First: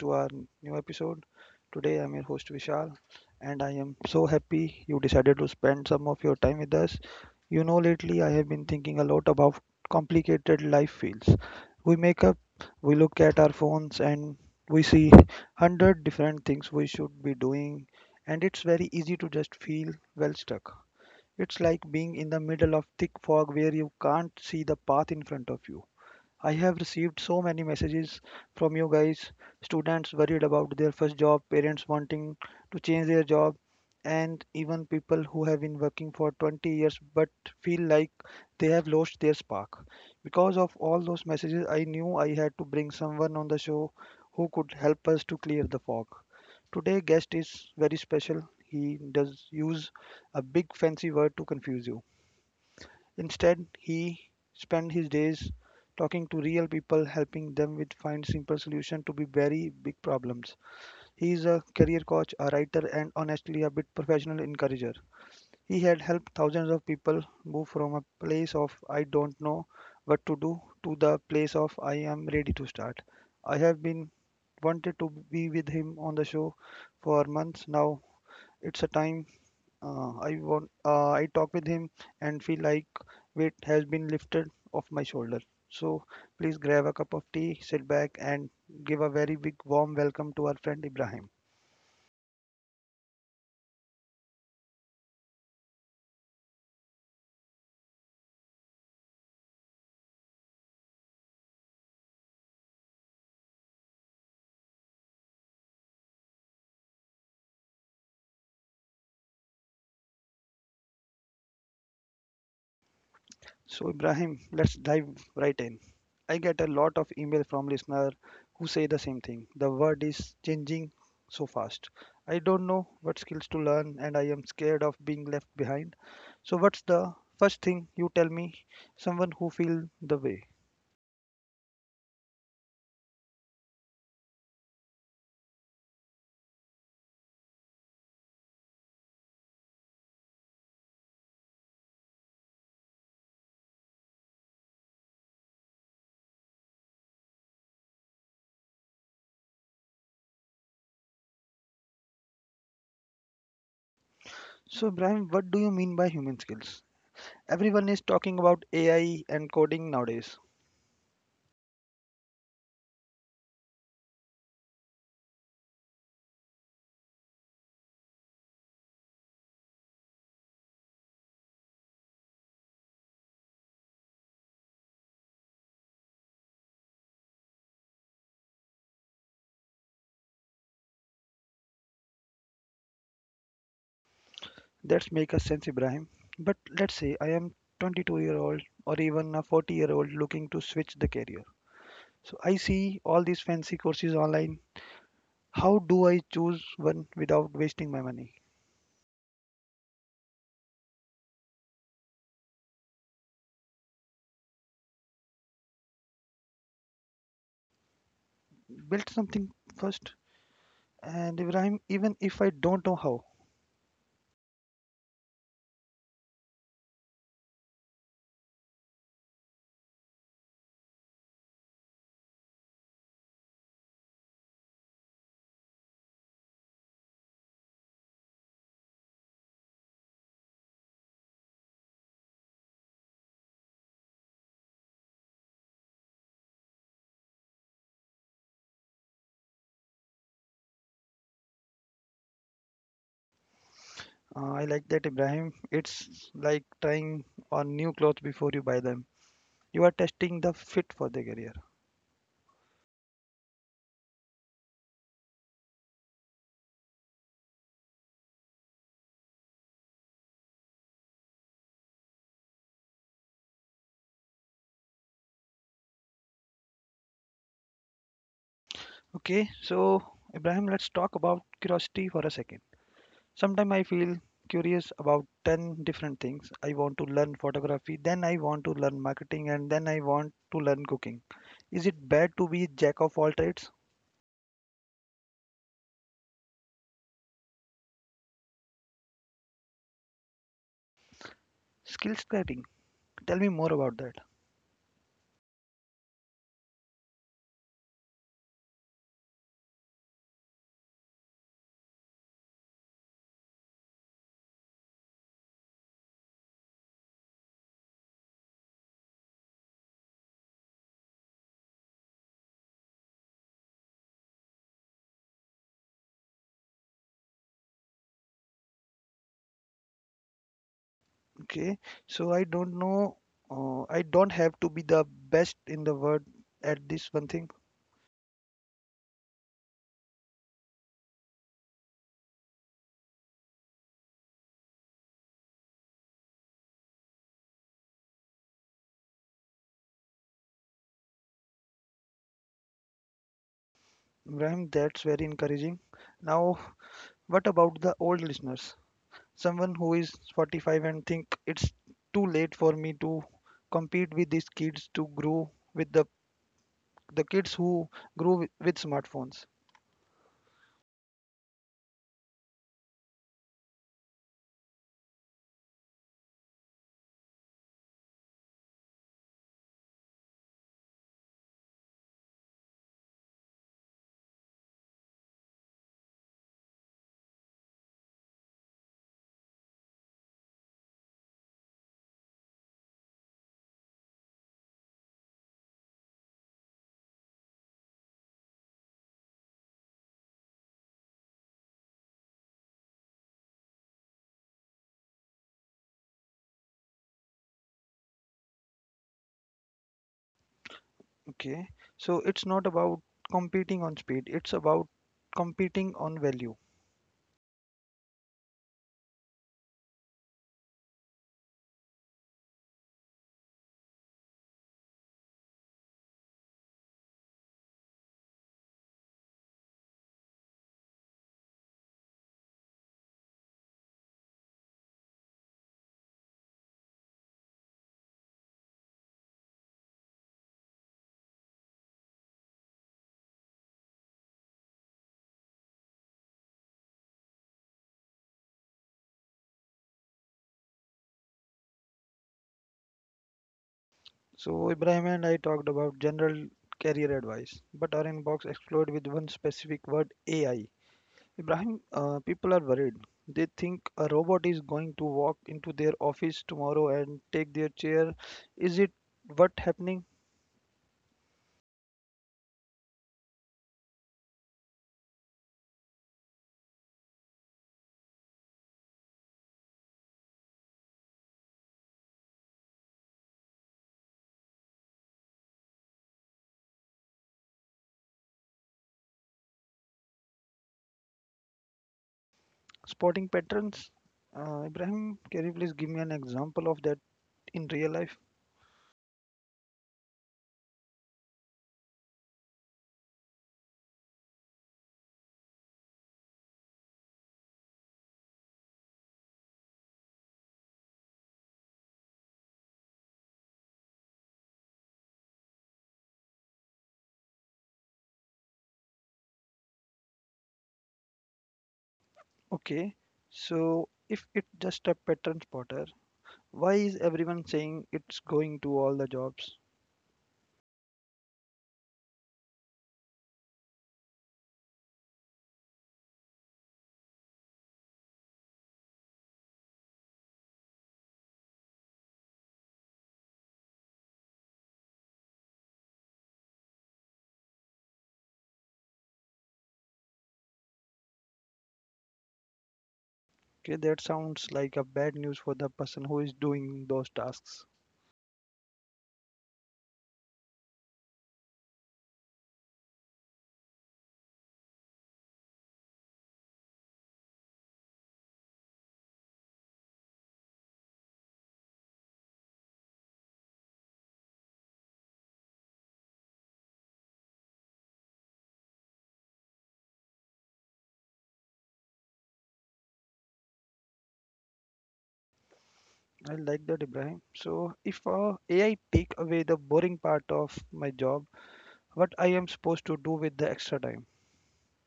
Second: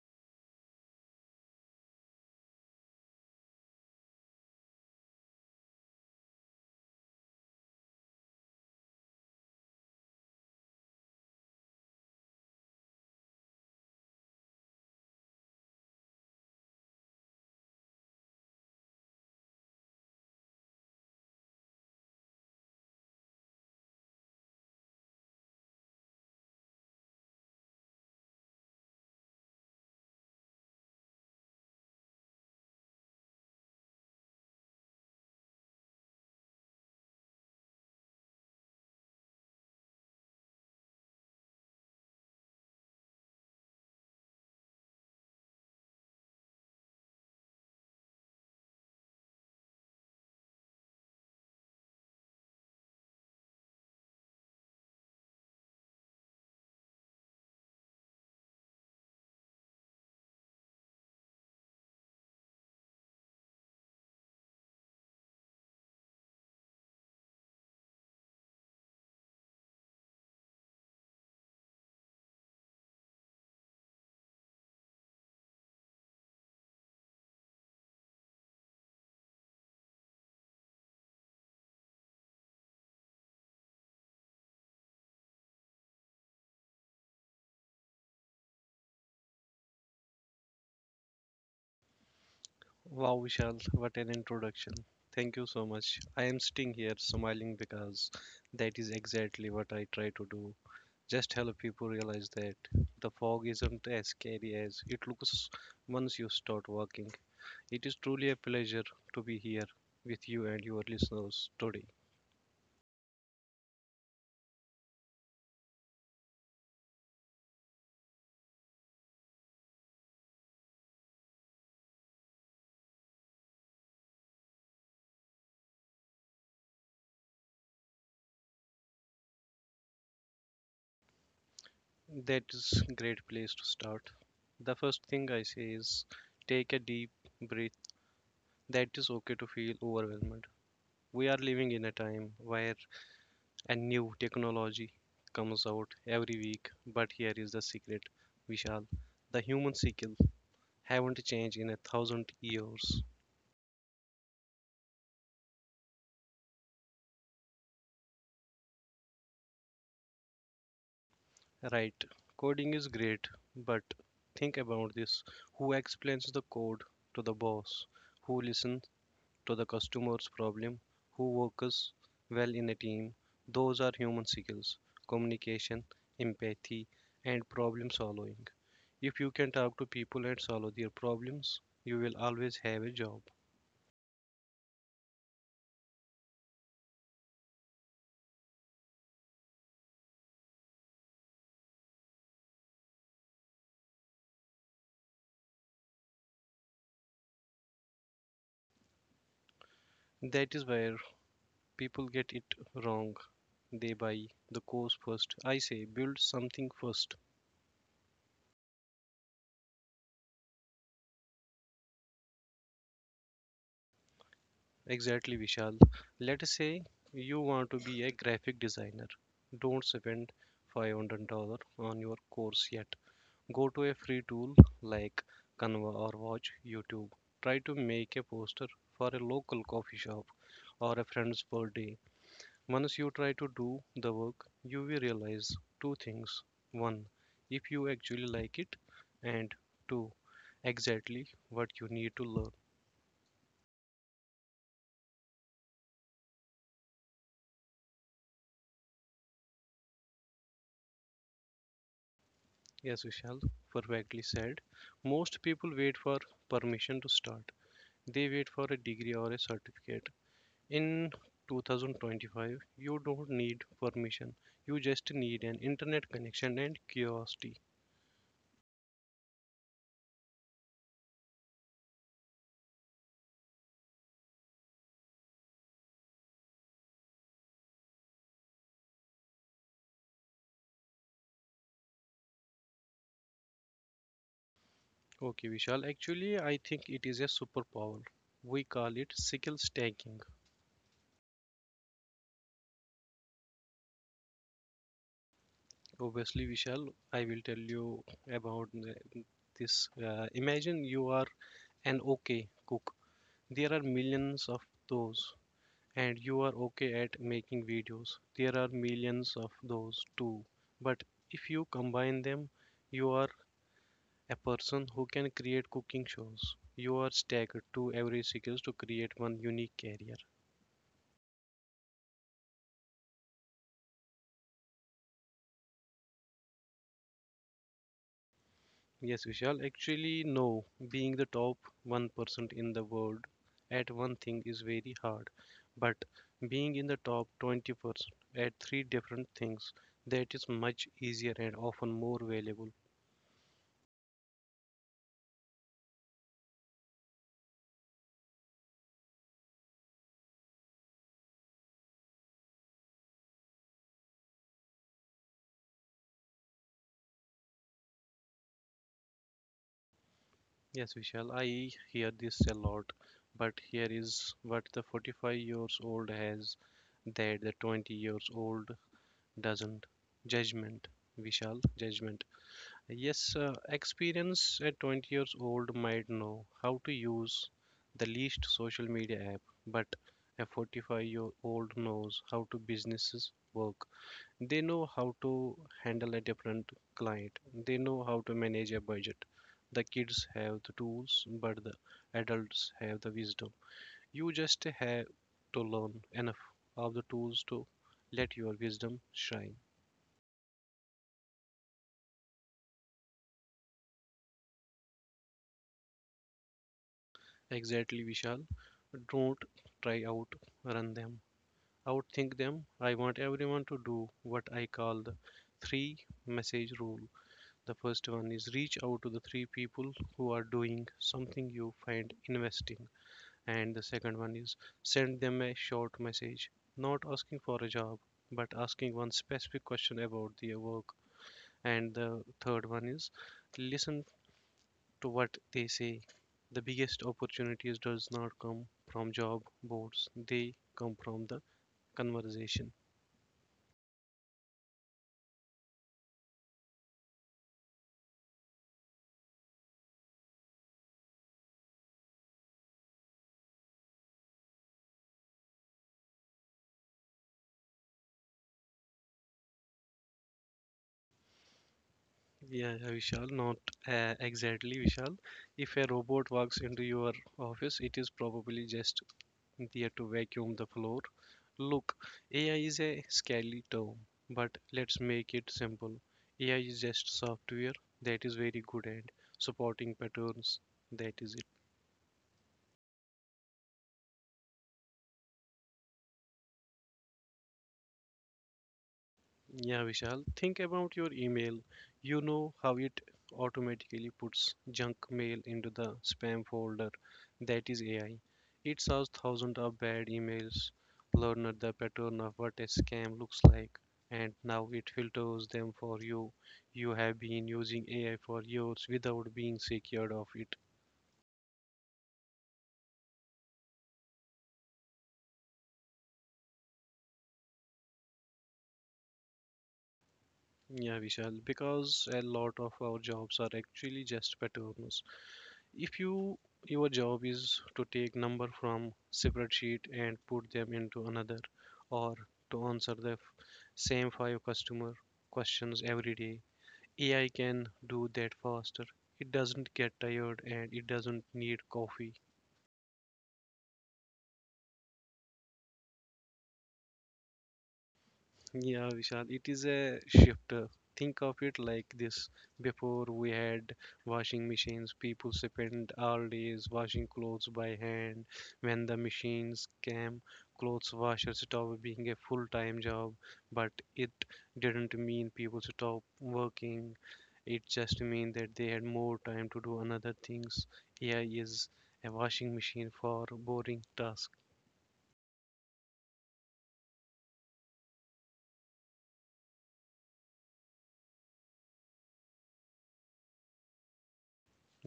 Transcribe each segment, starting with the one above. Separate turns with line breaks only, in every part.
to our new episode. Today, I'm your host Vishal, and I am so happy you decided to spend some of your time with us. You know, lately I have been thinking a lot about complicated life feels. We make up, we look at our phones, and we see 100 different things we should be doing, and it's very easy to just feel well stuck. It's like being in the middle of thick fog where you can't see the path in front of you. I have received so many messages from you guys, students worried about their first job, parents wanting to change their job, and even people who have been working for 20 years but feel like they have lost their spark. Because of all those messages, I knew I had to bring someone on the show who could help us to clear the fog. Today guest is very special. He does use a big fancy word to confuse you. Instead, he spent his days talking to real people, helping them with find simple solutions to be very big problems. He is a career coach, a writer, and honestly a bit professional encourager. He had helped thousands of people move from a place of I don't know what to do to the place of I am ready to start. I have been wanted to be with him on the show for months now. It's a time I want. I talk with him and feel like weight has been lifted off my shoulder. So please grab a cup of tea, sit back, and give a very big warm welcome to our friend Ibrahim.
Wow, Vishal, what an introduction. Thank you so much. I am sitting here smiling because that is exactly what I try to do. Just help people realize that the fog isn't as scary as it looks once you start working. It is truly a pleasure to be here with you and your listeners today.
So Ibrahim, let's dive right in. I get a lot of email from listener who say the same thing. The world is changing so fast. I don't know what skills to learn, and I am scared of being left behind. So what's the first thing you tell me? Someone who feel the way.
That is great place to start. The first thing I say is take a deep breath. That is okay to feel overwhelmed. We are living in a time where and new technology comes out every week. But here is the secret, Vishal. The human skill haven't changed in a thousand years.
So, Ibrahim, what do you mean by human skills? Everyone is talking about AI and coding nowadays.
Right. Coding is great, but think about this. Who explains the code to the boss? Who listens to the customer's problem, who works well in a team? Those are human skills: communication, empathy, and problem solving. If you can talk to people and solve their problems, you will always have a job.
That's make a sense, Ibrahim. But let's say I am 22-year-old or even a 40-year-old looking to switch the career. So I see all these fancy courses online. How do I choose one without wasting my money?
That is where people get it wrong. They buy the course first. I say build something first.
Build something first. And Ibrahim, even if I don't know how,
Exactly, Vishal. Let us say you want to be a graphic designer. Don't spend $500 on your course yet. Go to a free tool like Canva or watch YouTube. Try to make a poster for a local coffee shop or a friend's birthday. Once you try to do the work, you will realize two things. One, if you actually like it, and two, exactly what you need to learn.
I like that Ibrahim. It's like trying on new clothes before you buy them. You are testing the fit for the career.
As Vishal perfectly said, most people wait for permission to start. They wait for a degree or a certificate. In 2025, you don't need permission. You just need an internet connection and curiosity.
Okay, so Ibrahim, let's talk about curiosity for a second. Sometimes I feel curious about 10 different things. I want to learn photography, then I want to learn marketing, and then I want to learn cooking. Is it bad to be jack of all trades?
Okay, Vishal. Actually, I think it is a superpower. We call it skill stacking.
Skill training. Tell me more about that.
Obviously, Vishal, I will tell you about this. Imagine you are an okay cook. There are millions of those, and you are okay at making videos. There are millions of those too. But if you combine them, you are a person who can create cooking shows. You are staggered to every skills to create one unique career.
Okay, so I don't know, I don't have to be the best in the world at this one thing.
Yes, Vishal, actually, no. Being the top 1% in the world at one thing is very hard, but being in the top 20% at three different things, that is much easier and often more valuable.
Ibrahim, that's very encouraging. Now, what about the old listeners? Someone who is 45 and think it's too late for me to compete with these kids to grow with the kids who grow with smartphones.
Yes, Vishal, I hear this a lot, but here is what the 45 years old has that the 20 years old doesn't. Judgment, Vishal, judgment. Yes, experience. At 20 years old might know how to use the least social media app, but a 45-year-old knows how to businesses work. They know how to handle a different client. They know how to manage a budget. The kids have the tools, but the adults have the wisdom. You just have to learn enough of the tools to let your wisdom shine.
Okay, so it's not about competing on speed, it's about competing on value.
Exactly, Vishal. Don't try out run them. Outthink them. I want everyone to do what I call the three message rule. The first one is reach out to the three people who are doing something you find investing. And the second one is send them a short message, not asking for a job, but asking one specific question about their work. And the third one is listen to what they say. The biggest opportunities does not come from job boards. They come from the conversation.
So Ibrahim and I talked about general career advice, but our inbox exploded with one specific word: AI. Ibrahim, people are worried. They think a robot is going to walk into their office tomorrow and take their chair. Is it what happening?
Yeah, yeah, Vishal, not, exactly Vishal. If a robot walks into your office, it is probably just there to vacuum the floor. Look, AI is a scary term, but let's make it simple. AI is just software that is very good at supporting patterns. That is it.
Spotting patterns? Ibrahim, can you please give me an example of that in real life?
Yeah, Vishal, think about your email. You know how it automatically puts junk mail into the spam folder. That is AI. It saws thousands of bad emails, learned the pattern of what a scam looks like, and now it filters them for you. You have been using AI for years without being secured of it.
Okay, so if it's just a pattern spotter, why is everyone saying it's going to all the jobs?
Yeah, Vishal, because a lot of our jobs are actually just patterns. If you your job is to take number from spreadsheet and put them into another, or to answer the same five customer questions every day, AI can do that faster. It doesn't get tired and it doesn't need coffee.
Okay, that sounds like a bad news for the person who is doing those tasks.
Yeah, Vishal, it is a shifter. Think of it like this. Before we had washing machines, people spent all days washing clothes by hand. When the machines came, clothes washers stopped being a full-time job, but it didn't mean people stopped working. It just meant that they had more time to do another things. AI is a washing machine for boring tasks.
I like that, Ibrahim. So, if AI take away the boring part of my job, what I am supposed to do with the extra time?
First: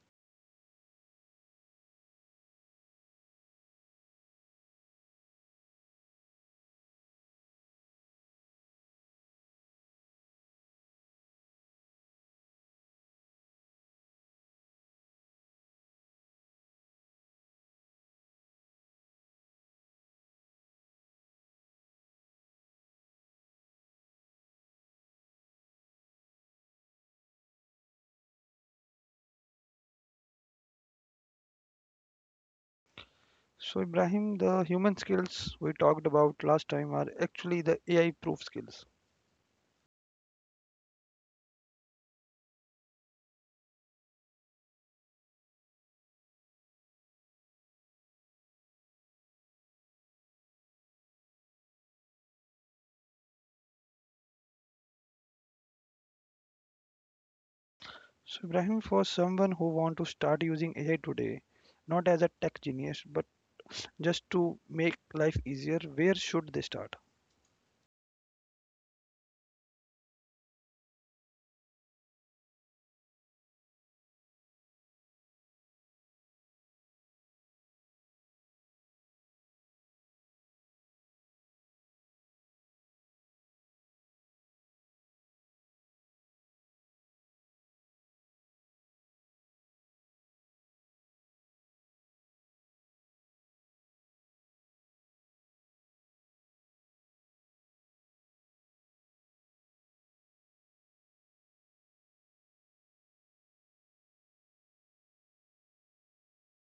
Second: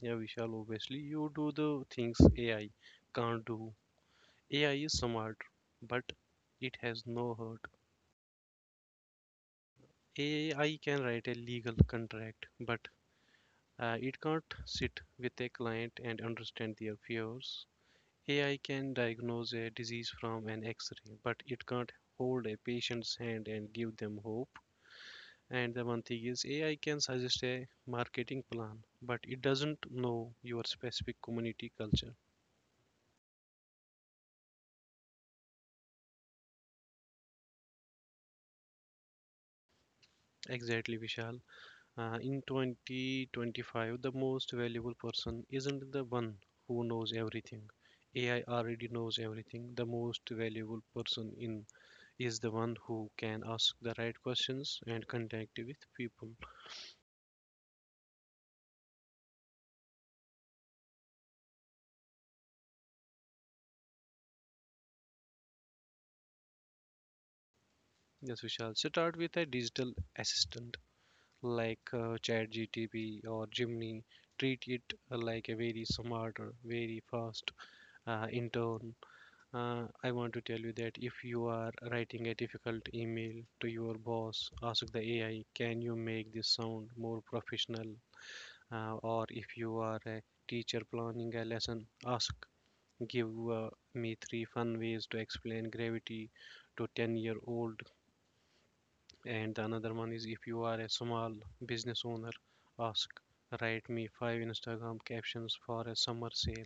Yeah, Vishal, obviously you do the things AI can't do. AI is smart, but it has no heart. AI can write a legal contract, but it can't sit with a client and understand their fears. AI can diagnose a disease from an x ray, but it can't hold a patient's hand and give them hope. And the one thing is, AI can suggest a marketing plan, but it doesn't know your specific community culture.
So, Ibrahim, the human skills we talked about last time are actually the AI-proof skills.
Exactly, Vishal. In 2025, the most valuable person isn't the one who knows everything. AI already knows everything. The most valuable person in is the one who can ask the right questions and connect with people.
So, Ibrahim, for someone who want to start using AI today, not as a tech genius, but just to make life easier, where should they start?
Yes, we shall start with a digital assistant like ChatGTP or Gemini. Treat it like a very smart or very fast intern. I want to tell you that if you are writing a difficult email to your boss, ask the AI, can you make this sound more professional? Or if you are a teacher planning a lesson, ask, give me three fun ways to explain gravity to 10 year old. And the another one is if you are a small business owner, ask, write me five Instagram captions for a summer sale.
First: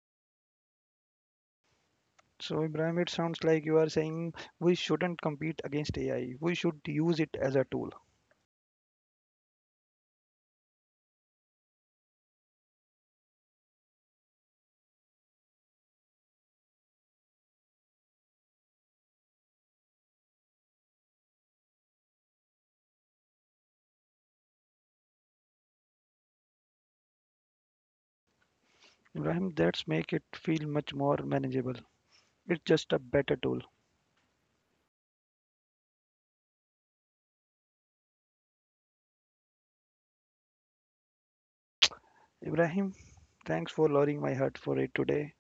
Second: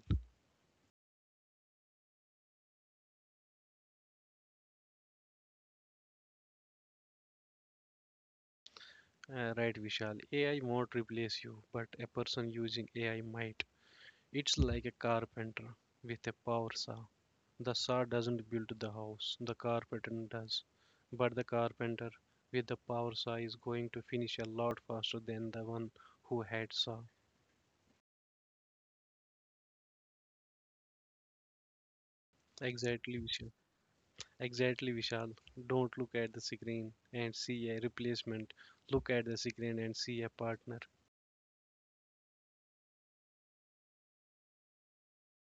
So, Ibrahim, it sounds like you are saying we shouldn't compete against AI. We should use it as a tool.
Right, Vishal. AI won't replace you, but a person using AI might. It's like a carpenter with a power saw. The saw doesn't build the house, the carpenter does. But the carpenter with the power saw is going to finish a lot faster than the one who had saw.
Ibrahim, that's make it feel much more manageable. It's just a
Exactly,
better
Vishal.
tool.
Exactly, Vishal. Don't look at the screen and see a replacement. Look at the screen and see a partner.
Ibrahim, thanks for lowering my heart for it today.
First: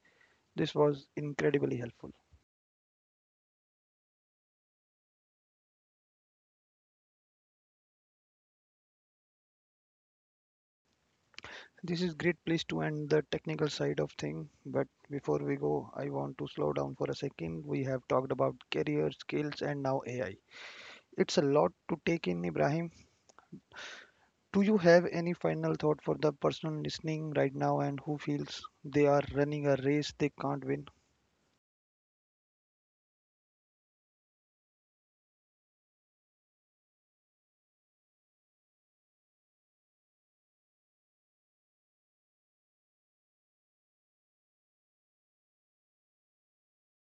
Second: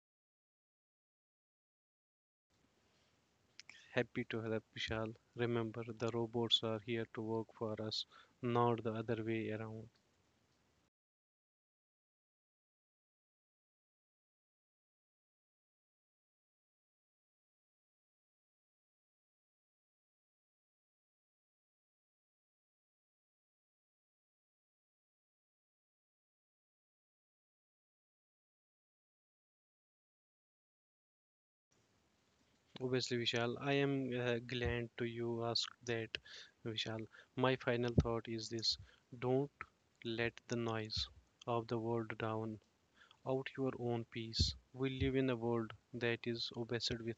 This was incredibly helpful.
Happy to help, Vishal. Remember, the robots are here to work for us, not the other way around.
This is great place to end the technical side of thing, but before we go, I want to slow down for a second. We have talked about career skills and now AI. It's a lot to take in, Ibrahim. Do you have any final thought for the person listening right now and who feels they are running a race they can't win?
Obviously, Vishal, I am glad to you ask that, Vishal. My final thought is this: don't let the noise of the world drown out your own peace. We live in a world that is obsessed with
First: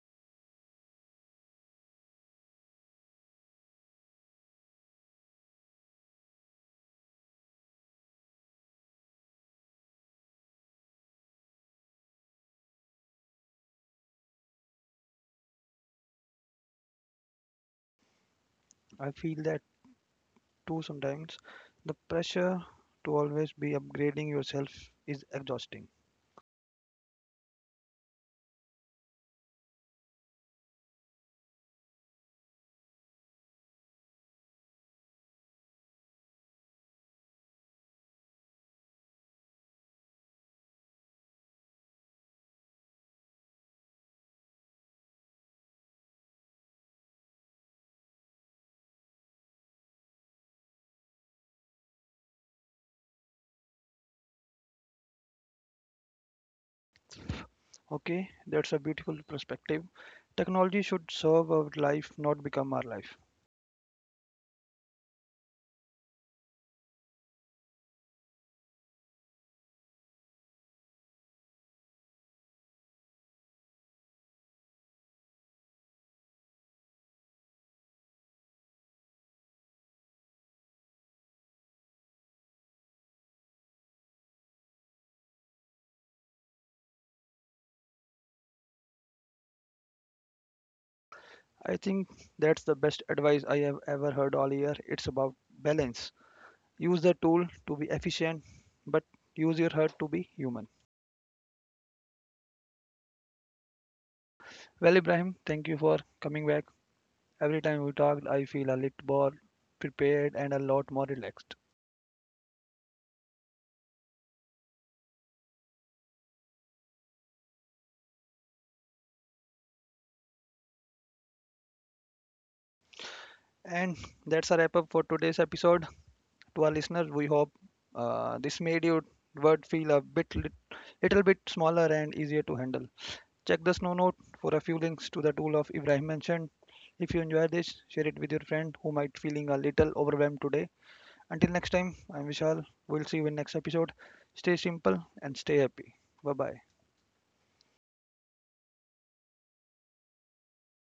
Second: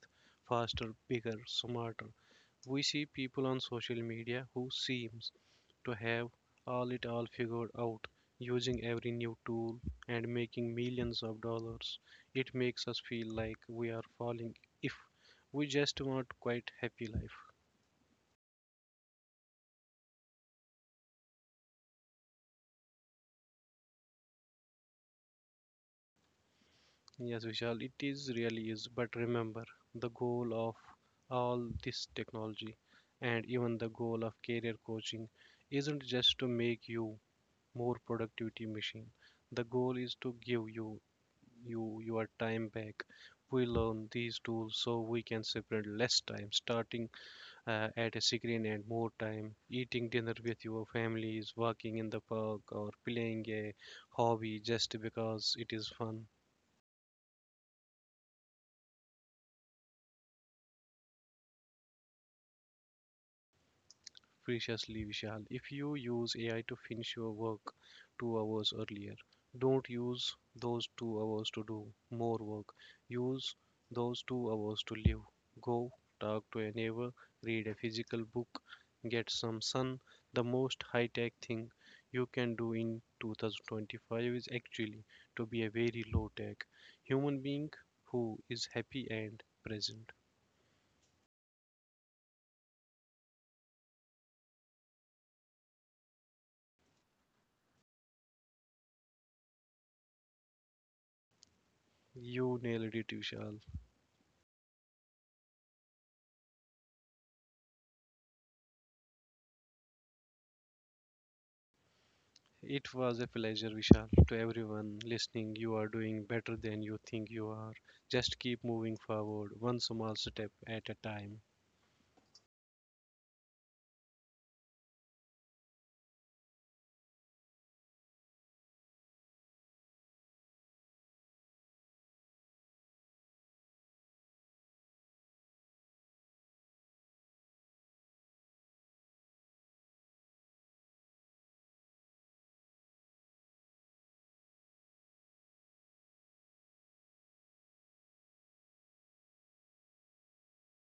faster, bigger, smarter. We see people on social media who seems to have all it all figured out using every new tool and making millions of dollars. It makes us feel like we are falling if we just want quite happy life.
I feel that too sometimes. The pressure to always be upgrading yourself is exhausting.
Yes, Vishal, it is really is. But remember, the goal of all this technology and even the goal of career coaching isn't just to make you more productivity machine. The goal is to give you your time back. We learn these tools so we can separate less time, starting at a screen and more time, eating dinner with your families, walking in the park, or playing a hobby just because it is fun.
Okay, that's a beautiful perspective. Technology should serve our life, not become our life.
Preciously, Vishal. If you use AI to finish your work 2 hours earlier, don't use those 2 hours to do more work. Use those 2 hours to live. Go talk to a neighbor, read a physical book, get some sun. The most high tech thing you can do in 2025 is actually to be a very low tech human being who is happy and present.
I think that's the best advice I have ever heard all year. It's about balance. Use the tool to be efficient, but use your heart to be human.
You nailed it, Vishal.
Well Ibrahim, thank you for coming back. Every time we talk I feel a little more prepared and a lot more relaxed.
It was a pleasure, Vishal. To everyone listening, you are doing better than you think you are. Just keep moving forward, one small step at a time.
And that's a wrap up for today's episode. To our listeners, we hope this made your word feel little bit smaller and easier to handle. Check the snow note for a few links to the tool of Ibrahim mentioned. If you enjoy this, share it with your friend who might feeling a little overwhelmed today. Until next time, I'm Vishal. We'll see you in next episode. Stay simple and stay happy. Bye bye.